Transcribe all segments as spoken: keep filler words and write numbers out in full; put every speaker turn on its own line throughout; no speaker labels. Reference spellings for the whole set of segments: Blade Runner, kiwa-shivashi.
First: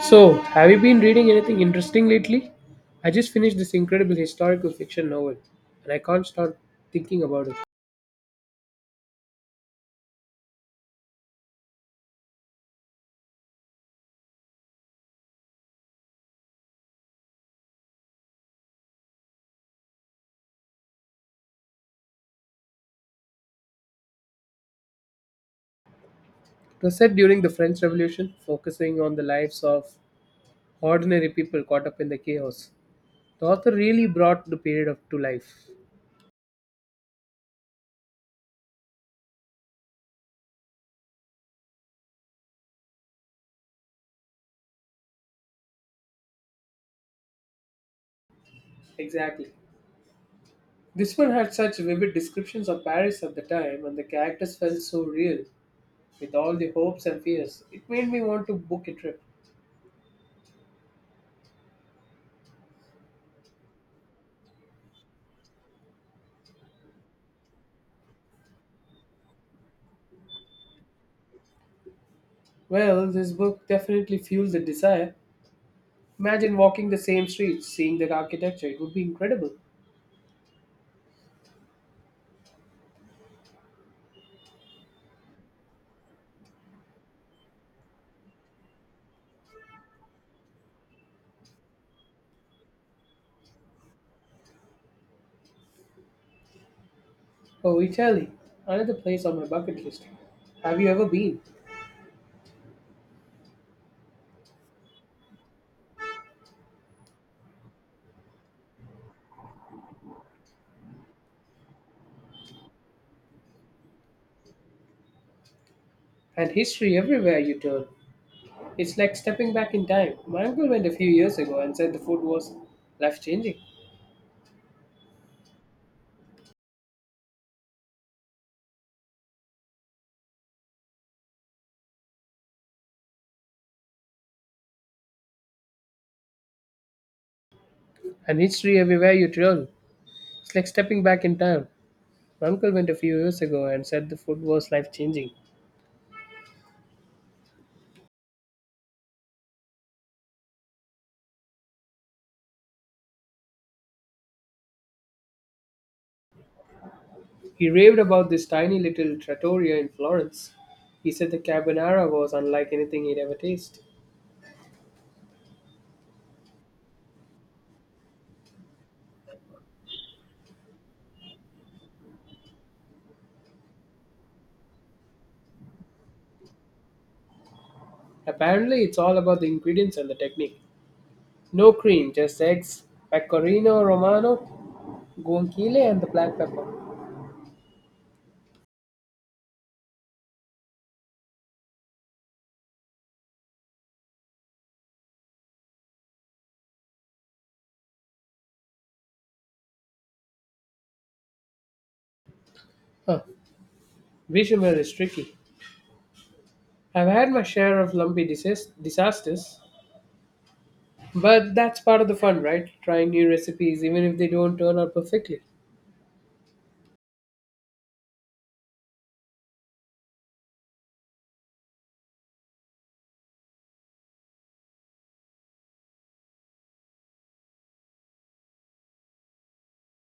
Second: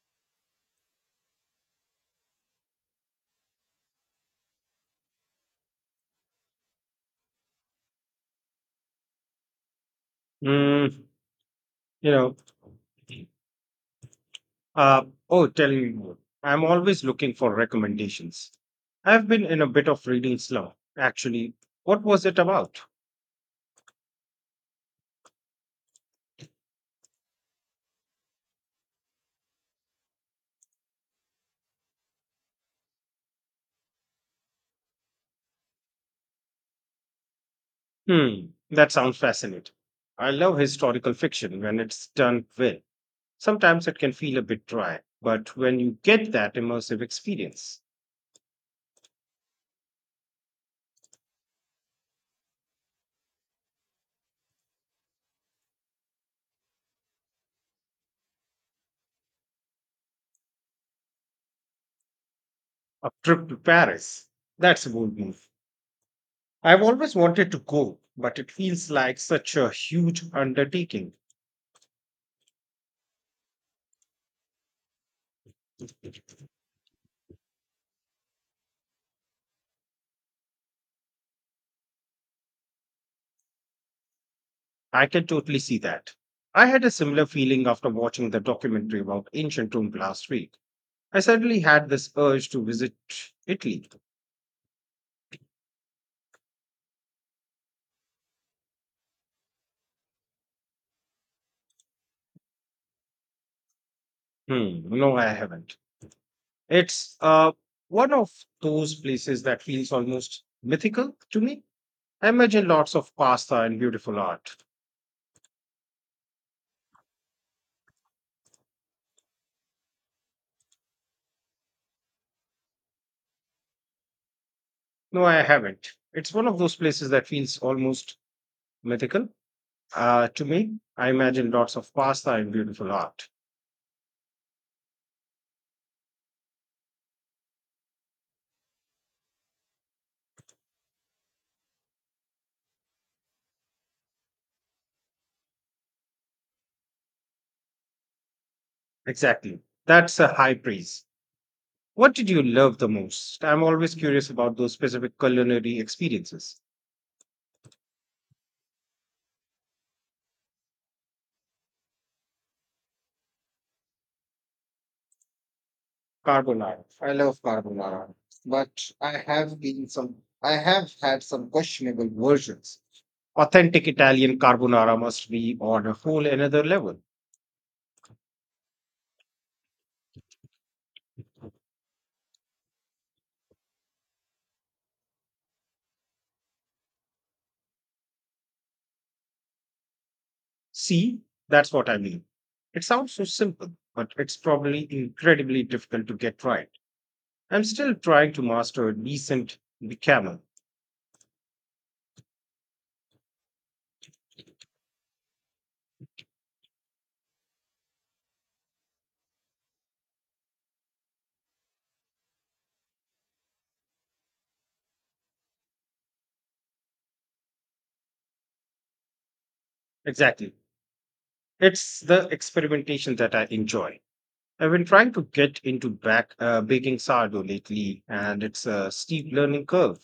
So, have you been reading anything interesting lately? I just finished this incredible historical fiction novel, and I can't stop thinking about it.
Mm, you know, uh, oh, tell me more. I'm always looking for recommendations. I've been in a bit of reading slump, actually. What was it about?
It was set during the French Revolution, focusing on the lives of ordinary people caught up in the chaos. The author really brought the period of, to life.
Hmm, that sounds fascinating. I love historical fiction when it's done well. Sometimes it can feel a bit dry, but when you get that immersive experience,
Exactly. This one had such vivid descriptions of Paris at the time, and the characters felt so real, with all the hopes and fears. It made me want to book a trip.
a trip to Paris, that's a bold move. I've always wanted to go, but it feels like such a huge undertaking.
Well, this book definitely fueled the desire. Imagine walking the same streets, seeing that architecture. It would be incredible.
I can totally see that. I had a similar feeling after watching the documentary about ancient Rome last week. I suddenly had this urge to visit Italy.
Oh, Italy, another place on my bucket list. Have you ever been?
Hmm, no, I haven't. It's uh, one of those places that feels almost mythical to me. I imagine lots of pasta and beautiful art.
And history everywhere you turn. It's like stepping back in time. My uncle went a few years ago and said the food was life changing.
No, I haven't. It's one of those places that feels almost mythical uh, to me. I imagine lots of pasta and beautiful art.
And history everywhere you turn. It's like stepping back in time. My uncle went a few years ago and said the food was life changing.
Exactly. That's a high praise. What did you love the most? I'm always curious about those specific culinary experiences.
He raved about this tiny little trattoria in Florence. He said the carbonara was unlike anything he'd ever tasted.
Carbonara. I love carbonara, but I have been some. I have had some questionable versions. Authentic Italian carbonara must be on a whole another level.
Apparently, it's all about the ingredients and the technique. No cream, just eggs, pecorino romano, guanciale, and the black pepper.
See, that's what I mean. It sounds so simple, but it's probably incredibly difficult to get right. I'm still trying to master a decent bechamel.
Huh, bechamel is tricky. I've had my share of lumpy disas- disasters, but that's part of the fun, right? Trying new recipes, even if they don't turn out perfectly.
Exactly. It's the experimentation that I enjoy. I've been trying to get into back uh, baking sourdough lately, and it's a steep learning curve.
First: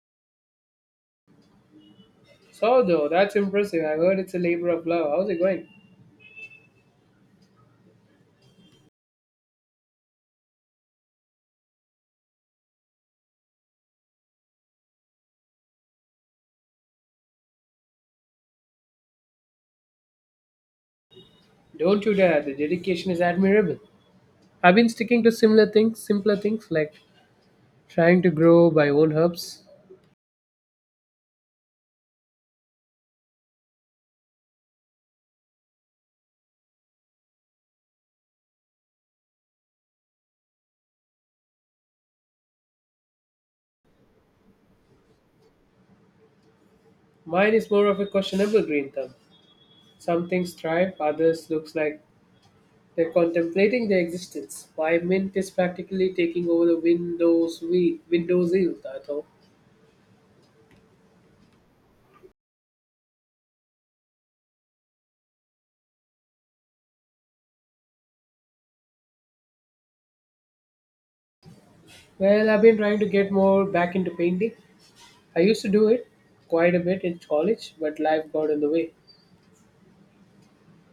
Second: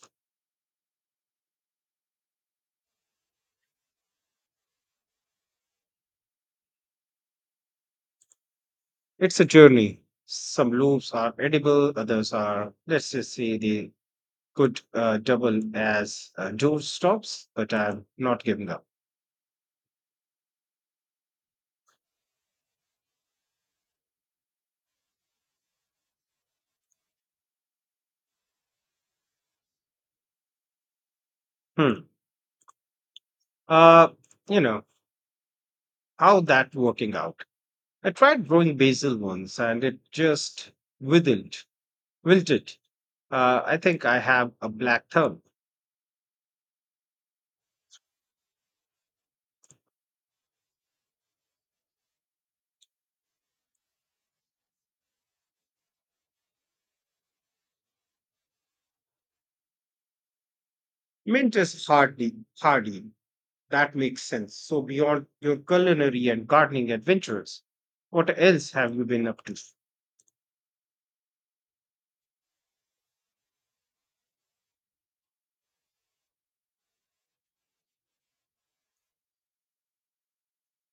So, though, that's impressive. I heard it's a labor of love. How's it going?
It's a journey. Some loaves are edible, others are, let's just say, they could uh, double as uh, doorstops, but I'm not giving up.
Don't you dare. The dedication is admirable. I've been sticking to similar things, simpler things, like trying to grow my own herbs.
Hmm. Uh, you know how that working out? I tried growing basil once, and it just withered, wilted. Uh, I think I have a black thumb.
Mine is more of a questionable green thumb. Some things thrive, others looks like they're contemplating their existence. My mint is practically taking over the Windows we Windows ill, I thought.
Mint is hardly hardy. That makes sense. So, beyond your culinary and gardening adventures, what else have you been up to?
Well, I've been trying to get more back into painting. I used to do it quite a bit in college, but life got in the way.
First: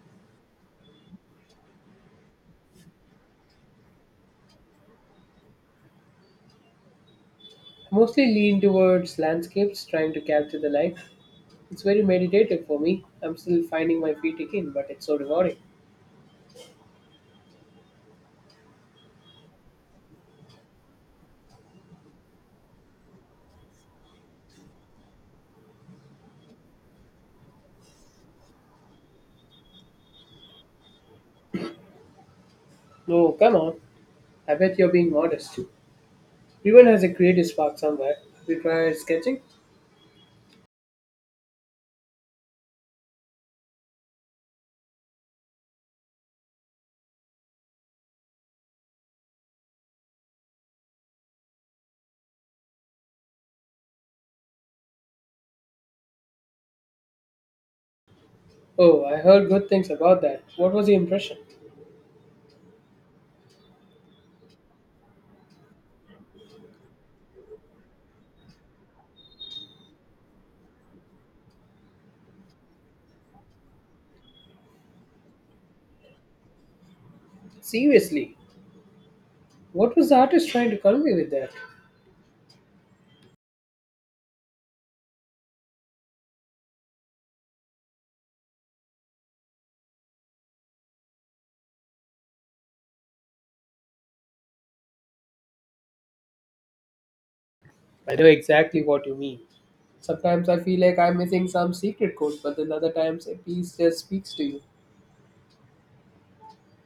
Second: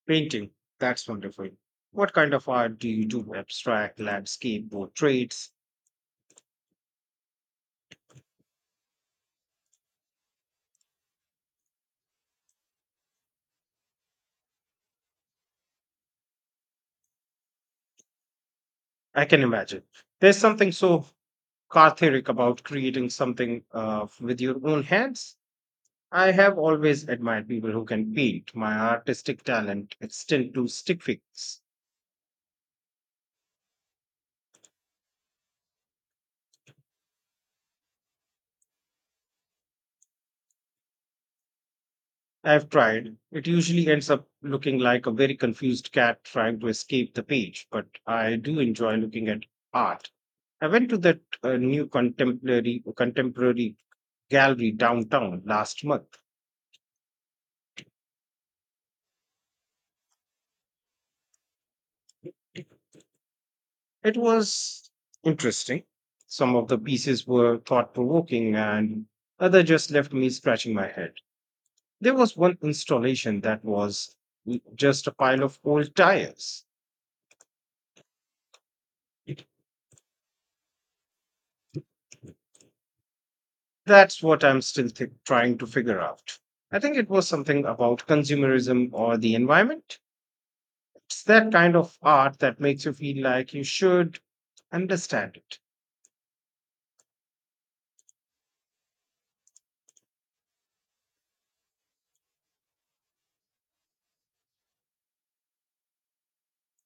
Painting. That's wonderful. What kind of art do you do? Abstract, landscape, portraits?
I mostly lean towards landscapes, trying to capture the light. It's very meditative for me. I'm still finding my feet again, but it's so rewarding.
I can imagine. There's something so cathartic about creating something uh, with your own hands. I have always admired people who can paint. My artistic talent extends to stick figures.
No, come on. I bet you're being modest. Everyone has a creative spark somewhere. We try sketching?
I've tried. It usually ends up looking like a very confused cat trying to escape the page, but I do enjoy looking at art. I went to that uh, new contemporary contemporary gallery downtown last month.
Oh, I heard good things about that. What was the impression?
It was interesting. Some of the pieces were thought-provoking and other just left me scratching my head. There was one installation that was just a pile of old tires.
Seriously, what was the artist trying to convey with that?
That's what I'm still thi- Trying to figure out. I think it was something about consumerism or the environment. It's that kind of art that makes you feel like you should understand it.
I know exactly what you mean. Sometimes I feel like I'm missing some secret code, but then other times a piece just speaks to you.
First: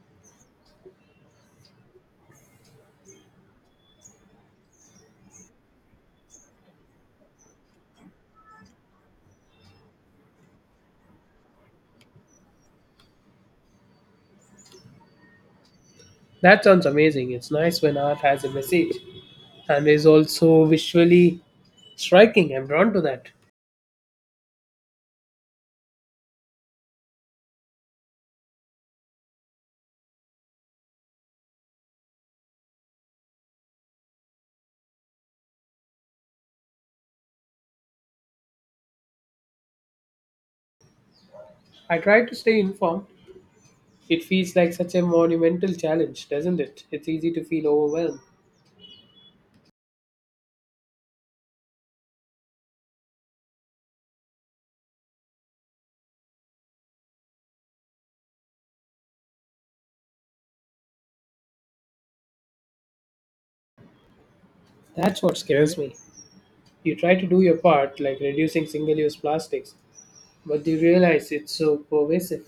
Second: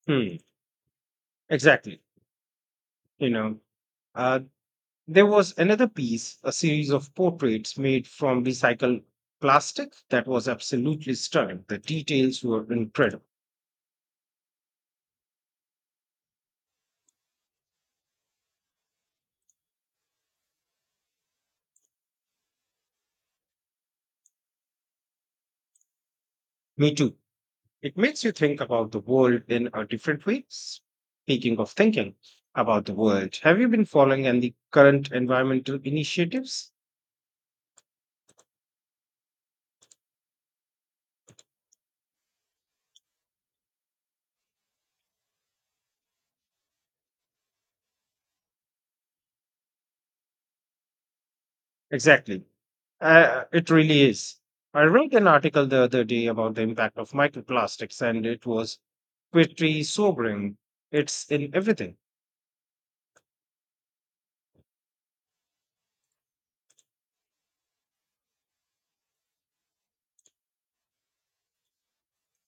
Hmm, exactly. You know, uh, there was another piece, a series of portraits made from recycled plastic that was absolutely stunning. The details were incredible.
That sounds amazing. It's nice when art has a message and is also visually striking. I'm drawn to that.
Me too. It makes you think about the world in a different way. Speaking of thinking about the world, have you been following and the current environmental initiatives?
I try to stay informed. It feels like such a monumental challenge, doesn't it? It's easy to feel overwhelmed.
Exactly. Uh, it really is. I read an article the other day about the impact of microplastics, and it was pretty sobering. It's in everything.
That's what scares me. You try to do your part, like reducing single use plastics, but you realize it's so pervasive.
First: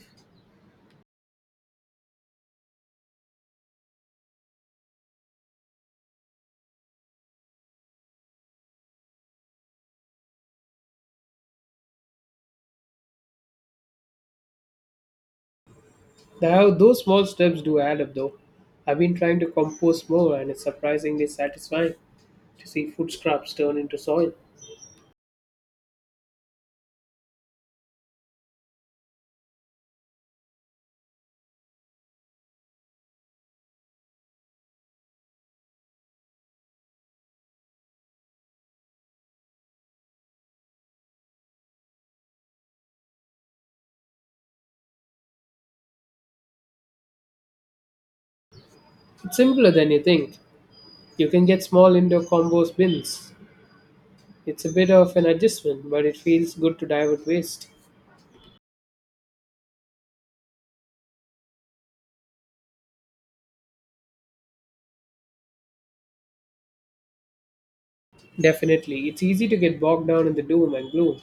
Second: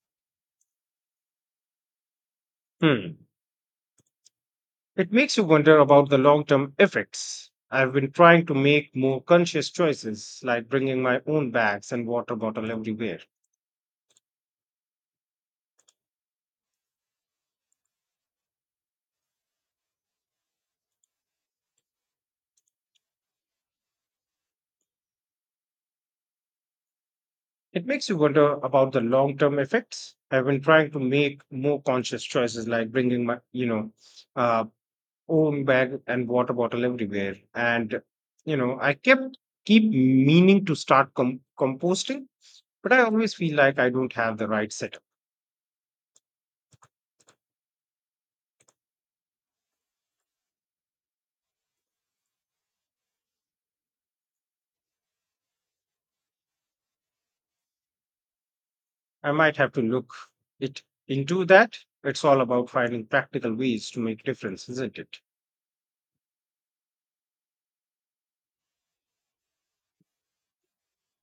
Hmm. It makes you wonder about the long term effects. I've been trying to make more conscious choices, like bringing my own bags and water bottle everywhere.
Now, those small steps do add up though. I've been trying to compost more, and it's surprisingly satisfying to see food scraps turn into soil.
It makes you wonder about the long term effects. I've been trying to make more conscious choices like bringing my, you know, uh, own bag and water bottle everywhere. And, you know, I kept keep meaning to start com- composting, but I always feel like I don't have the right setup.
It's simpler than you think. You can get small indoor compost bins. It's a bit of an adjustment, but it feels good to divert waste.
I might have to look it into that. It's all about finding practical ways to make difference, isn't it?
Definitely, it's easy to get bogged down in the doom and gloom,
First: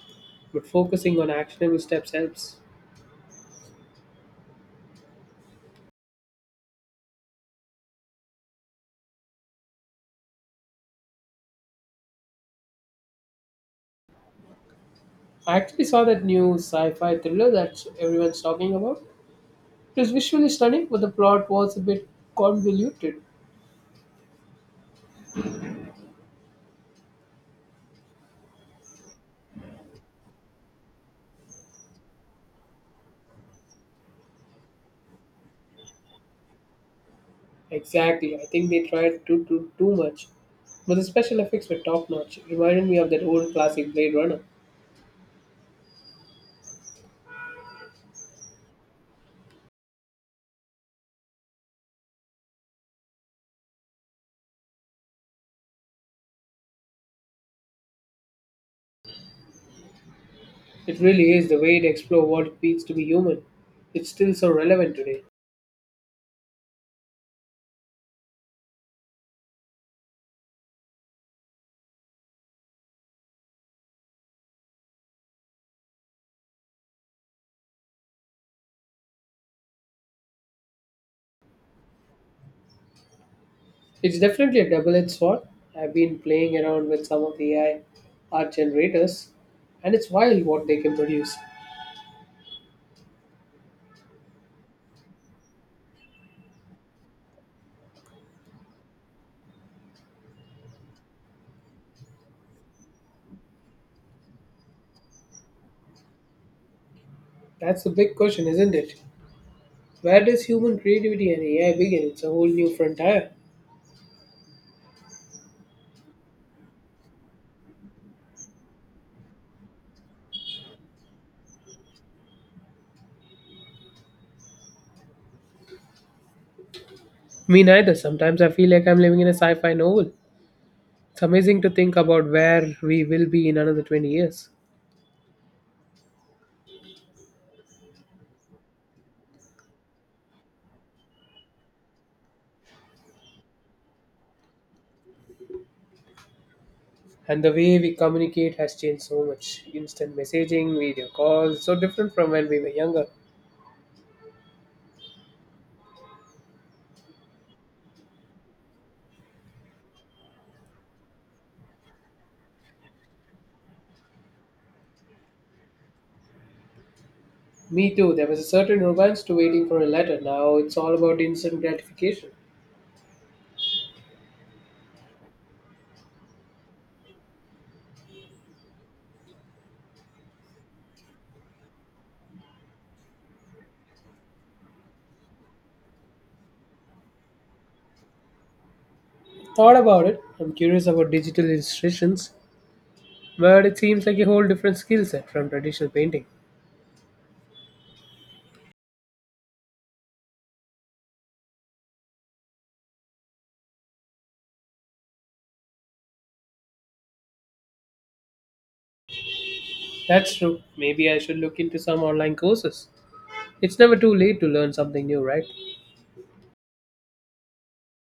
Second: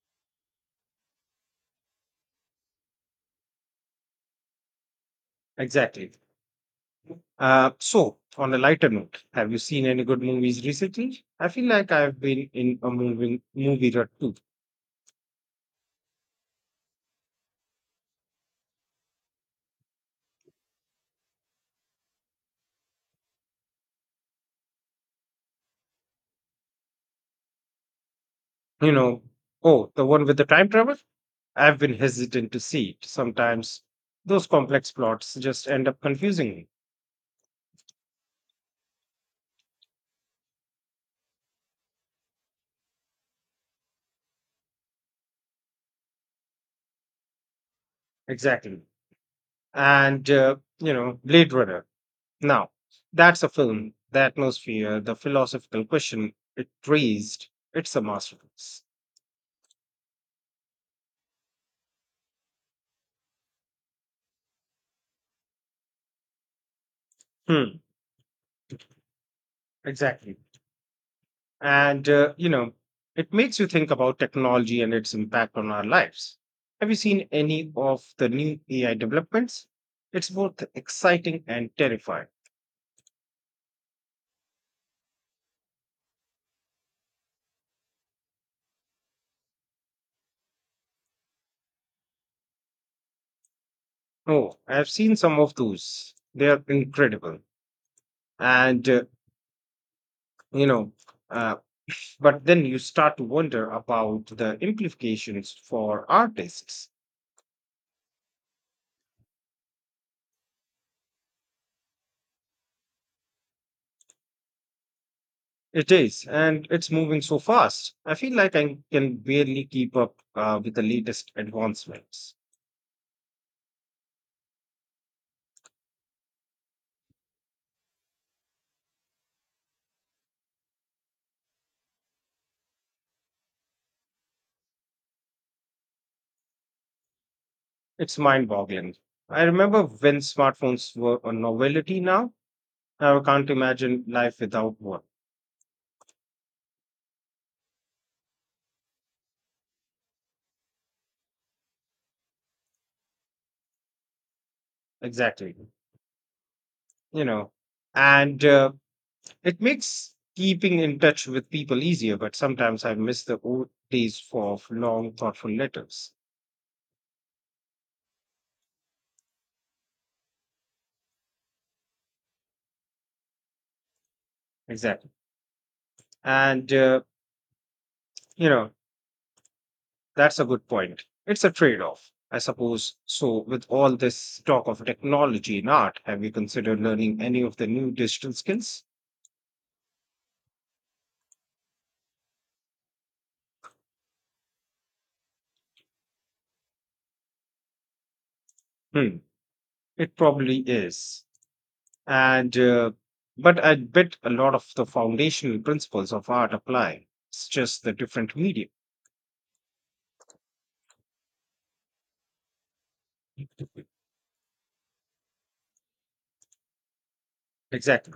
but focusing on actionable steps helps.
Exactly. Uh, so, on a lighter note, have you seen any good movies recently? I feel like I've been in a moving movie rut too.
I actually saw that new sci-fi thriller that everyone's talking about. It was visually stunning, but the plot was a bit convoluted.
You know, oh, the one with the time travel. I've been hesitant to see it. Sometimes those complex plots just end up confusing me.
Exactly, I think they tried to do too much, but the special effects were top-notch. It reminded me of that old classic Blade Runner.
Exactly. And uh, you know, Blade Runner. Now, that's a film. The atmosphere, the philosophical question it raised. It's a masterpiece.
It really is the way to explore what it means to be human. It's still so relevant today.
Hmm. Exactly. And, uh, you know, it makes you think about technology and its impact on our lives. Have you seen any of the new A I developments? It's both exciting and terrifying.
It's definitely a double-edged sword. I've been playing around with some of the A I art generators, and it's wild what they can produce.
Oh, I've seen some of those. They are incredible. And, uh, you know, uh, but then you start to wonder about the implications for artists.
That's the big question, isn't it? Where does human creativity and A I begin? It's a whole new frontier.
It is, and it's moving so fast. I feel like I can barely keep up uh, with the latest advancements.
Me neither. Sometimes I feel like I'm living in a sci fi novel. It's amazing to think about where we will be in another twenty years.
It's mind boggling. I remember when smartphones were a novelty now. Now I can't imagine life without one.
And the way we communicate has changed so much. Instant messaging, video calls, so different from when we were younger.
Exactly. You know, and uh, It makes keeping in touch with people easier, but sometimes I miss the old days for of long, thoughtful letters.
Me too. There was a certain romance to waiting for a letter. Now it's all about instant gratification.
Exactly. And, uh, you know, that's a good point. It's a trade off, I suppose. So, with all this talk of technology and art, have you considered learning any of the new digital skills?
Thought about it. I'm curious about digital illustrations, but it seems like a whole different skill set from traditional painting.
Hmm. It probably is. And uh, But I bet a lot of the foundational principles of art apply. It's just the different medium.
That's true. Maybe I should look into some online courses. It's never too late to learn something new, right?
Exactly.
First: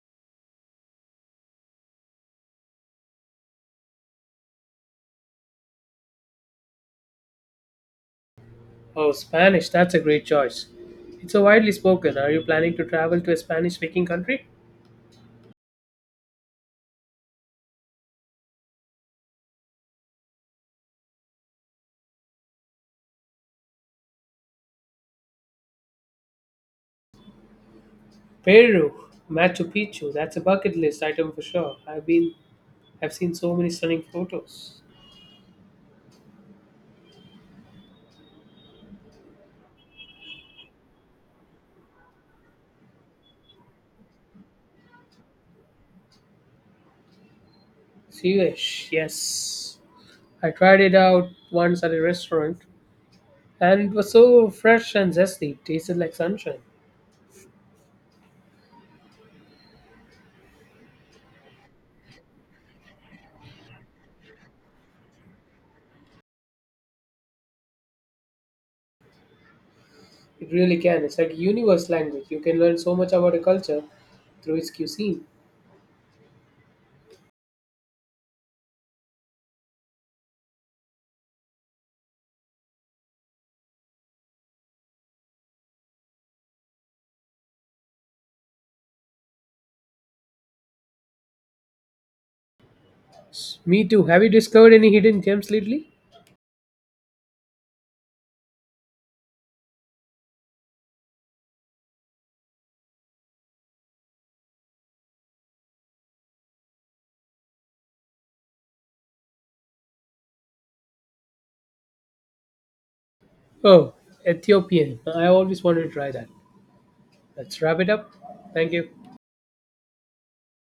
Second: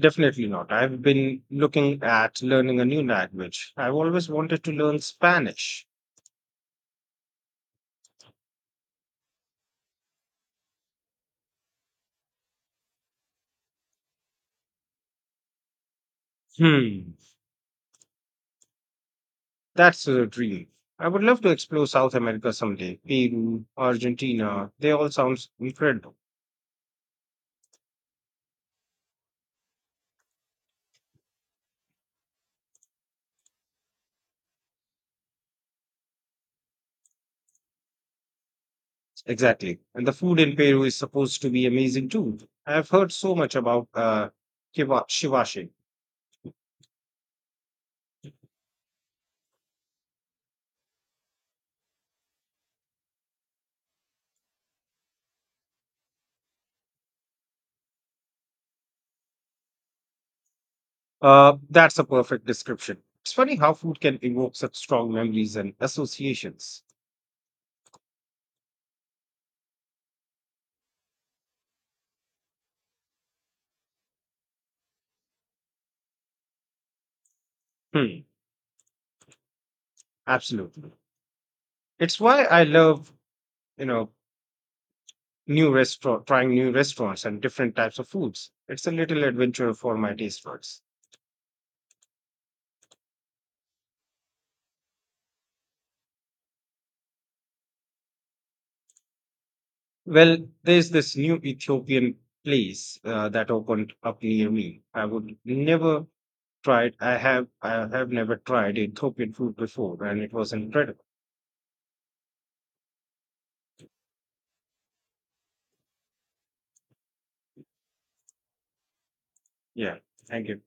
Definitely not. I've been looking at learning a new language. I've always wanted to learn Spanish.
Oh, Spanish, that's a great choice. It's so widely spoken. Are you planning to travel to a Spanish speaking country?
hmm that's a dream. I would love to explore South America someday. Peru, Argentina, they all sounds incredible.
Peru, Machu Picchu, that's a bucket list item for sure. I've been I've seen so many stunning photos.
Exactly. And the food in Peru is supposed to be amazing too. I've heard so much about uh kiwa- shivashi.
Siwish, yes. I tried it out once at a restaurant and it was so fresh and zesty, tasted like sunshine.
Uh, that's a perfect description. It's funny how food can evoke such strong memories and associations.
It really can. It's like a universe language. You can learn so much about a culture through its cuisine.
Hmm, absolutely. It's why I love, you know, new restaurant, trying new restaurants and different types of foods. It's a little adventure for my taste buds.
Me too. Have you discovered any hidden gems lately?
Well, there's this new Ethiopian place uh, that opened up near me. I would never tried. I have, I have never tried Ethiopian food before, and it was incredible.
Oh, Ethiopian. I always wanted to try that. Let's wrap it up. Thank you.
Yeah. Thank you.